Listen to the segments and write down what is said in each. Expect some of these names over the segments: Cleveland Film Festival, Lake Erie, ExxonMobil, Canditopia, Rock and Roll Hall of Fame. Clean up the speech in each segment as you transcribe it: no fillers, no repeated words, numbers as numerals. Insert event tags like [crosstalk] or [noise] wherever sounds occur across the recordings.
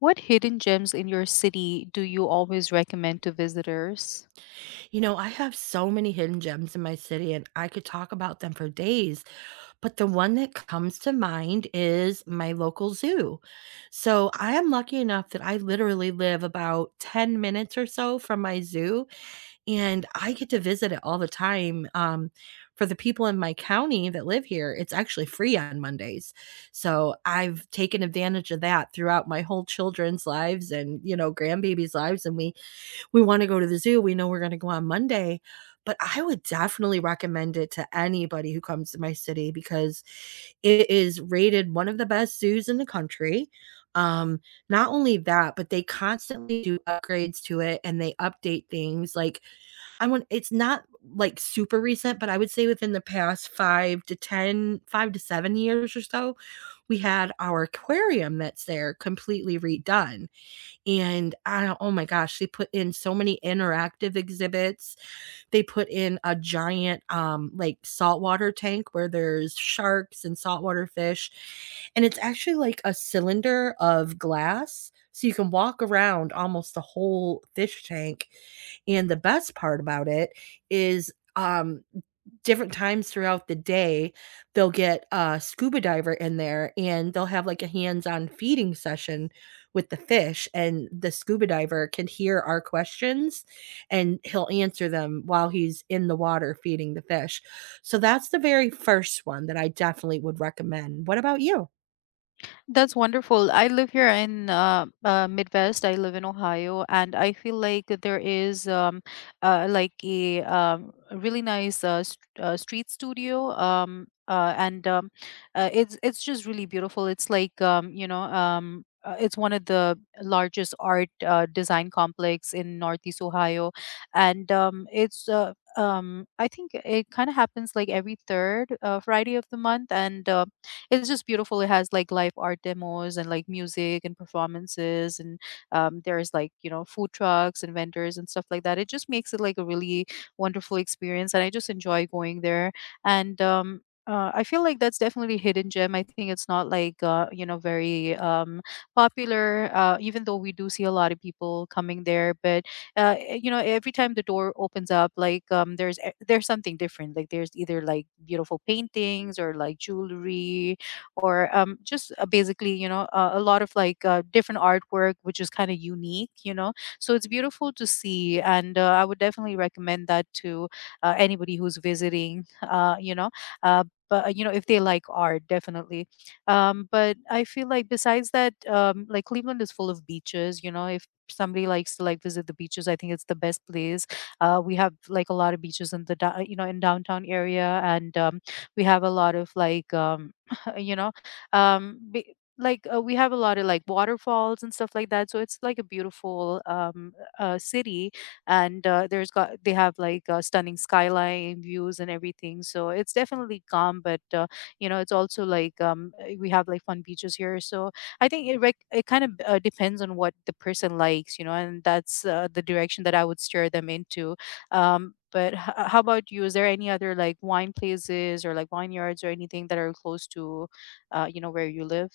What hidden gems in your city do you always recommend to visitors? You know, I have so many hidden gems in my city and I could talk about them for days, but the one that comes to mind is my local zoo. So I am lucky enough that I literally live about 10 minutes or so from my zoo and I get to visit it all the time. For the people in my county that live here, it's actually free on Mondays. So I've taken advantage of that throughout my whole children's lives and, you know, grandbabies' lives. And we want to go to the zoo. We know we're going to go on Monday, but I would definitely recommend it to anybody who comes to my city because it is rated one of the best zoos in the country. Um, Not only that, but they constantly do upgrades to it and they update things. Like I want it's not like super recent, but I would say within the past 5 to 7 years or so. We had our aquarium that's there completely redone, and I oh my gosh, they put in so many interactive exhibits. They put in a giant, saltwater tank where there's sharks and saltwater fish, and it's actually like a cylinder of glass, so you can walk around almost the whole fish tank. And the best part about it is, different times throughout the day, they'll get a scuba diver in there, and they'll have, like, a hands-on feeding session with the fish, and the scuba diver can hear our questions and he'll answer them while he's in the water feeding the fish. So that's the very first one that I definitely would recommend. What about you? That's wonderful. I live here in Midwest. I live in Ohio, and I feel like there is like a really nice street studio, and it's just really beautiful. It's like. It's one of the largest art design complex in Northeast Ohio, and it's I think it kind of happens like every third Friday of the month, and it's just beautiful. It has like live art demos and like music and performances, and there's like food trucks and vendors and stuff like that. It just makes it like a really wonderful experience, and I just enjoy going there. And I feel like that's definitely a hidden gem. I think it's not like very popular, even though we do see a lot of people coming there. But every time the door opens up, like there's something different. Like there's either like beautiful paintings or like jewelry or just basically a lot of like different artwork which is kind of unique, so it's beautiful to see, and I would definitely recommend that to anybody who's visiting [laughs] uh, but if they like art definitely. But I feel like besides that like cleveland is full of beaches, if somebody likes to like visit the beaches, I think it's the best place. We have like a lot of beaches in the dou- you know in downtown area, and we have a lot of like [laughs] you know be, like we have a lot of like waterfalls and stuff like that, so it's like a beautiful city. And there's got they have like stunning skyline views and everything, so it's definitely calm. But it's also like we have like fun beaches here, so I think it kind of depends on what the person likes, and that's the direction that I would steer them into. But how about you? Is there any other like wine places or like vineyards or anything that are close to, where you live?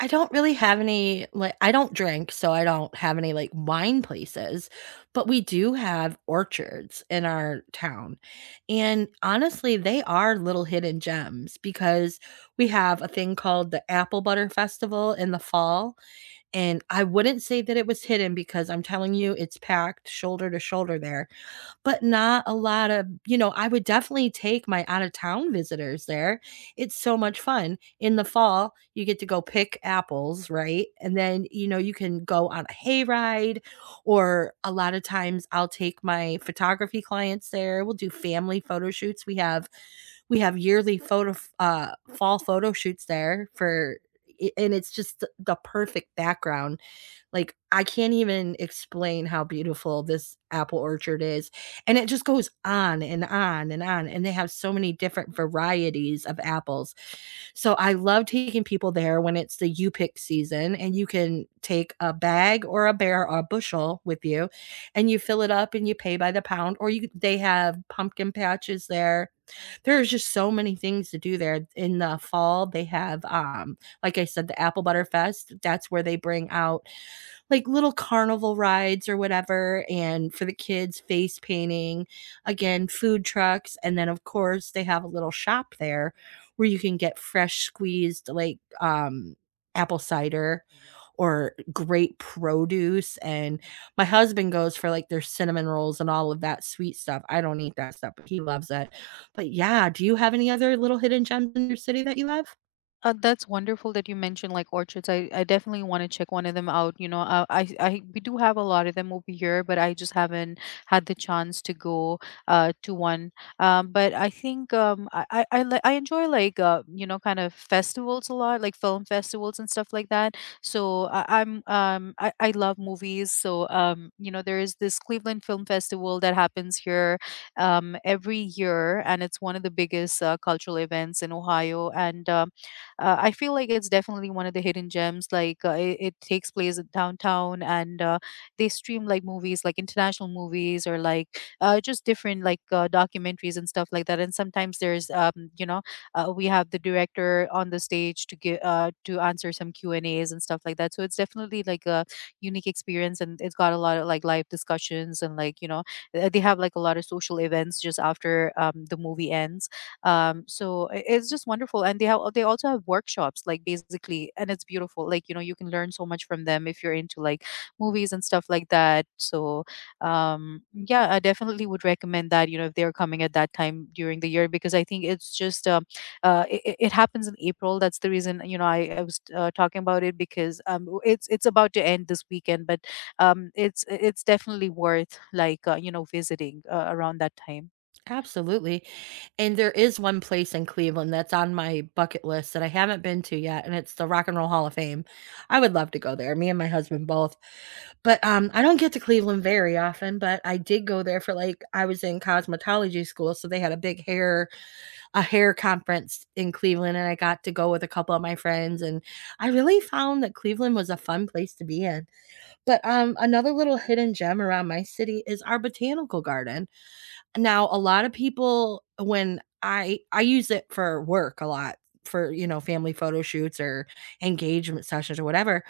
I don't really have any, like, I don't drink, so I don't have any like wine places, but we do have orchards in our town. And honestly, they are little hidden gems because we have a thing called the Apple Butter Festival in the fall, and I wouldn't say that it was hidden because I'm telling you it's packed shoulder to shoulder there. But not a lot of you know, I would definitely take my out of town visitors there. It's so much fun. In the fall, you get to go pick apples, right? And then, you know, you can go on a hayride, or a lot of times I'll take my photography clients there. We'll do family photo shoots. We have yearly photo uh, fall photo shoots there for I and it's just the perfect background. Like, I can't even explain how beautiful this apple orchard is, and it just goes on and on and on, and they have so many different varieties of apples. So, I love taking people there when it's the you pick season, and you can take a bag or a bear or a bushel with you, and you fill it up and you pay by the pound, or you they have pumpkin patches there. There's just so many things to do there. In the fall, they have, like I said, the apple butter fest. That's where they bring out like little carnival rides or whatever, and for the kids, face painting, again, food trucks. And then, of course, they have a little shop there where you can get fresh squeezed, apple cider or great produce. And my husband goes for like their cinnamon rolls and all of that sweet stuff. I don't eat that stuff, but he loves it. But yeah, do you have any other little hidden gems in your city that you love? That's wonderful that you mentioned like orchards. I definitely want to check one of them out. You know, I we do have a lot of them over here, but I just haven't had the chance to go to one. But I think I enjoy like kind of festivals a lot, like film festivals and stuff like that. So I, I'm I love movies. So there is this Cleveland Film Festival that happens here every year, and it's one of the biggest cultural events in Ohio and. I feel like it's definitely one of the hidden gems. Like it takes place in downtown, and they stream like movies, like international movies, or like just different like documentaries and stuff like that. And sometimes there's, we have the director on the stage to answer some Q&As and stuff like that. So it's definitely like a unique experience, and it's got a lot of like live discussions and like they have like a lot of social events just after the movie ends. It's just wonderful, and they also have workshops like basically, and it's beautiful, you can learn so much from them if you're into like movies and stuff like that, so yeah, I definitely would recommend that, if they're coming at that time during the year, because I think it's just it happens in April. That's the reason, I was talking about it, because it's about to end this weekend, but it's definitely worth like visiting around that time. Absolutely, and there is one place in Cleveland that's on my bucket list that I haven't been to yet, and it's the Rock and Roll Hall of Fame. I would love to go there, me and my husband both, but, I don't get to Cleveland very often, but I did go there for, like, I was in cosmetology school, so they had a big hair a hair conference in Cleveland, and I got to go with a couple of my friends, and I really found that Cleveland was a fun place to be in. But, another little hidden gem around my city is our botanical garden. Now, a lot of people when I use it for work a lot, for, you know, family photo shoots or engagement sessions or whatever,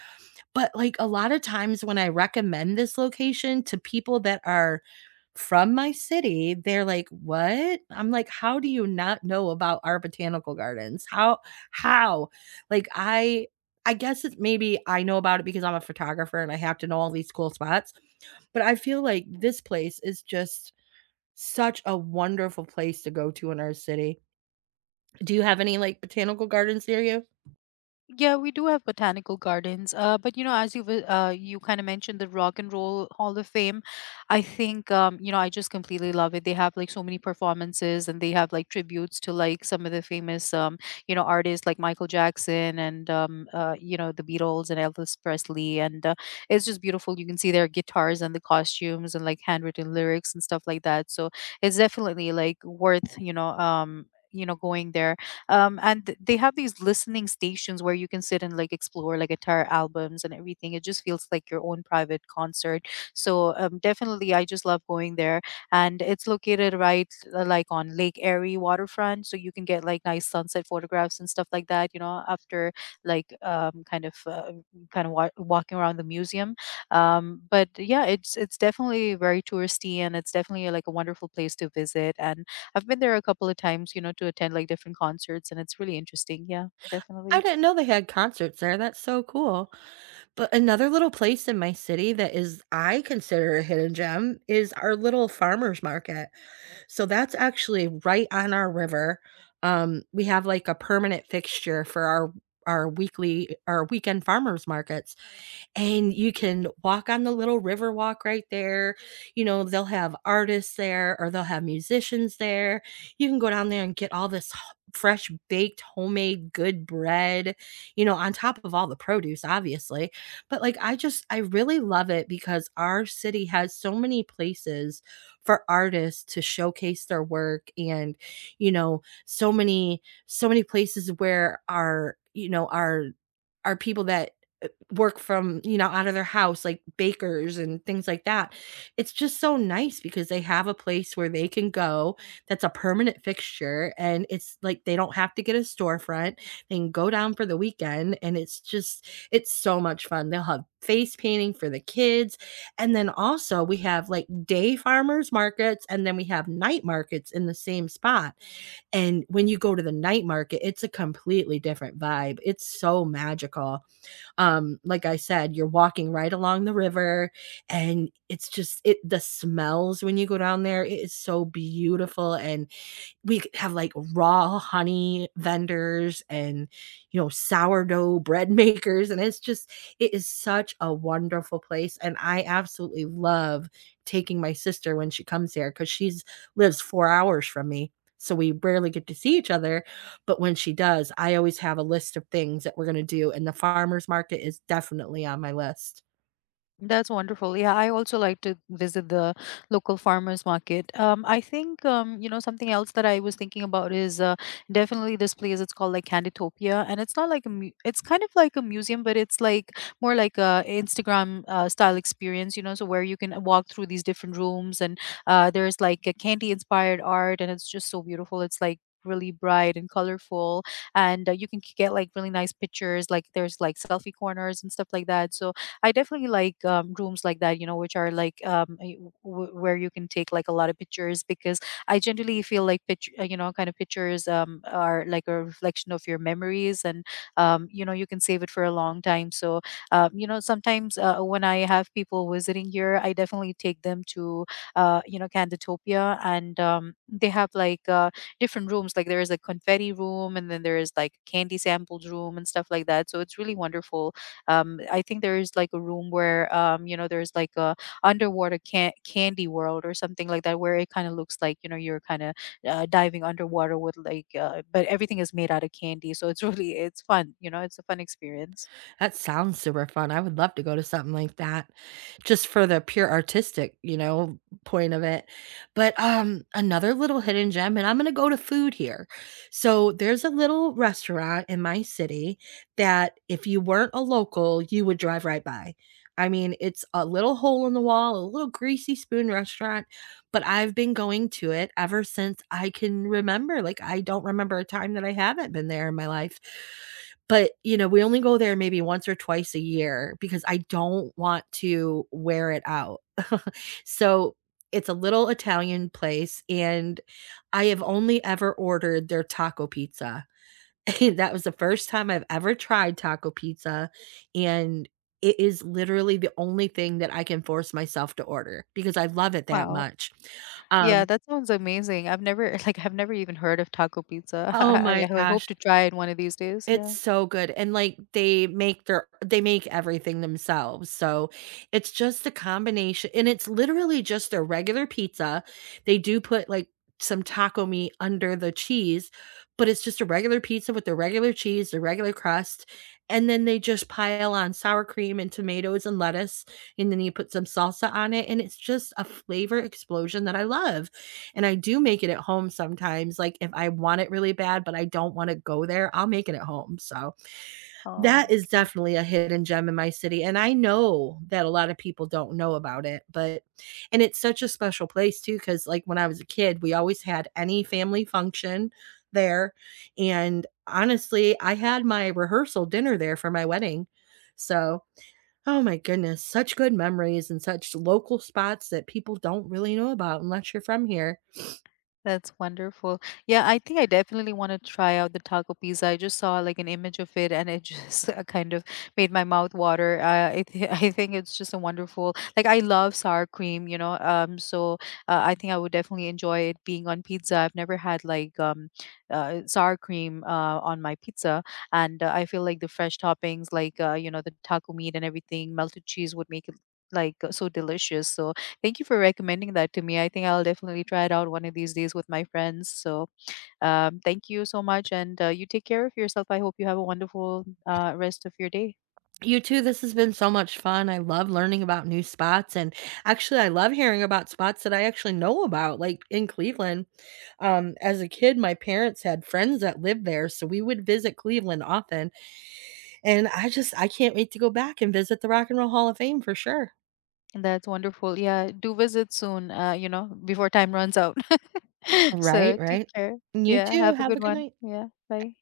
but, like, a lot of times when I recommend this location to people that are from my city, they're like, "What?" I'm like, "How do you not know about our botanical gardens? How?" Like, I guess it's maybe I know about it because I'm a photographer and I have to know all these cool spots, but I feel like this place is just such a wonderful place to go to in our city. Do you have any, like, botanical gardens near you? Yeah, we do have botanical gardens. But, as you kind of mentioned the Rock and Roll Hall of Fame, I think I just completely love it. They have like so many performances, and they have like tributes to like some of the famous artists like Michael Jackson and the Beatles and Elvis Presley, and it's just beautiful. You can see their guitars and the costumes and like handwritten lyrics and stuff like that. So it's definitely like worth, going there, and they have these listening stations where you can sit and like explore like entire albums and everything. It just feels like your own private concert. So, definitely, I just love going there, and it's located right like on Lake Erie waterfront, so you can get like nice sunset photographs and stuff like that, after like um, kind of uh, walking around the museum. But yeah, it's definitely very touristy, and it's definitely like a wonderful place to visit, and I've been there a couple of times, to attend like different concerts, and it's really interesting. Yeah, I definitely. didn't know they had concerts there, that's so cool. But another little place in my city that is I consider a hidden gem is our little farmer's market. So that's actually right on our river. We have, like, a permanent fixture for our weekend farmers markets, and you can walk on the little river walk right there. You know, they'll have artists there or they'll have musicians there. You can go down there and get all this fresh baked homemade good bread, you know, on top of all the produce obviously. But like I just I really love it because our city has so many places for artists to showcase their work, and you know, so many places where our our are people that uh, work from, you know, out of their house, like bakers and things like that. It's just so nice because they have a place where they can go that's a permanent fixture and it's like they don't have to get a storefront. They can go down for the weekend and it's just it's so much fun. They'll have face painting for the kids. And then also we have like day farmers markets and then we have night markets in the same spot. And when you go to the night market, it's a completely different vibe. It's so magical. Like I said, you're walking right along the river and it's just it the smells when you go down there, it is so beautiful. And we have like raw honey vendors and you know sourdough bread [laughs] makers, and it's just it is such a wonderful place, and I absolutely love taking my sister when she comes here because she's lives 4 hours from me, so we rarely get to see each other. But when she does, I always have a list of things that we're going to do, and the farmers market is definitely on my list. That's wonderful. Yeah, I also like to visit the local farmers market. I think something else that I was thinking about is definitely this place. It's called like Canditopia, and it's not like a mu- it's kind of like a museum, but it's like more like a Instagram style experience. You know, so where you can walk through these different rooms, and there's like a candy inspired art, and it's just so beautiful. It's like really bright and colorful, and you can get like really nice pictures, like there's like selfie corners and stuff like that, so I definitely like rooms like that, you know, which are like where you can take like a lot of pictures, because I generally feel like kind of pictures are like a reflection of your memories, and you can save it for a long time. So, sometimes when I have people visiting here, I definitely take them to Canditopia, and they have like different rooms. Like there is a confetti room, and then there is like candy samples room and stuff like that. So it's really wonderful. I think there is like a room where there's like a candy world or something like that, where it kind of looks like you're kind of diving underwater with like, but everything is made out of candy, so it's [laughs] really it's fun. You know, it's a fun experience. That sounds super fun. I would love to go to something like that just for the pure artistic, you know, point of it. But another little hidden gem, and I'm going to go to food here. So there's a little restaurant in my city that if you weren't a local, you would drive right by. I mean, it's a little hole in the wall, a little greasy spoon restaurant, but I've been going to it ever since I can remember. Like I don't remember a time that I haven't been there in my life. But, you know, we only go there maybe once or twice a year because I don't want to wear it out. [laughs] So, it's a little Italian place, and I have only ever ordered their taco pizza. [laughs] That was the first time I've ever tried taco pizza, and it is literally the only thing that I can force myself to order because I love it that Wow. much. Yeah, Um, that sounds amazing. I've never [laughs] like I've never even heard of taco pizza. [laughs] oh I my I, I hope gosh. to try it one of these days. It's Yeah. so good, and, like, they make everything themselves, so it's just a combination and it's literally just their regular pizza. They do put, like, some taco meat under the cheese, but it's just a regular pizza with the regular cheese, the regular crust, and then they just pile on sour cream and tomatoes and lettuce, and then you put some salsa on it, and it's just a flavor explosion that I love. And I do make it at home sometimes. Like if I want it really bad, but I don't want to go there, I'll make it at home. So that Oh, is okay. definitely a hidden gem in my city. And I know that a lot of people don't know about it, but and it's such a special place too. Cause like when I was a kid, we always had any family function there. And honestly, I had my rehearsal dinner there for my wedding. So oh my goodness, such good memories and such local spots that people don't really know about unless you're from here. That's wonderful. Yeah, I think I definitely want to try out the taco pizza. I just saw like an image of it, and it [laughs] just kind of made my mouth water. [laughs] I think it's just a wonderful, like I love sour cream, you know. So I think I would definitely enjoy it being on pizza. I've never had like sour cream on my pizza. And I feel like the fresh toppings, like, the taco meat and everything, melted cheese would make it like so delicious. So, thank you for recommending that to me. I think I'll definitely try it out one of these days with my friends. So, thank you so much, and you take care of yourself. I hope you have a wonderful rest of your day. You too. This has been so much fun. I love learning about new spots, and actually, I love hearing about spots that I actually know about, like in Cleveland. As a kid, my parents had friends that lived there, so we would visit Cleveland often. And I can't wait to go back and visit the Rock and Roll Hall of Fame for sure. That's wonderful. Yeah, do visit soon. Before time runs out. [laughs] Right, So take right. care. You Yeah, too. have a Have good a good one. night. Yeah, bye.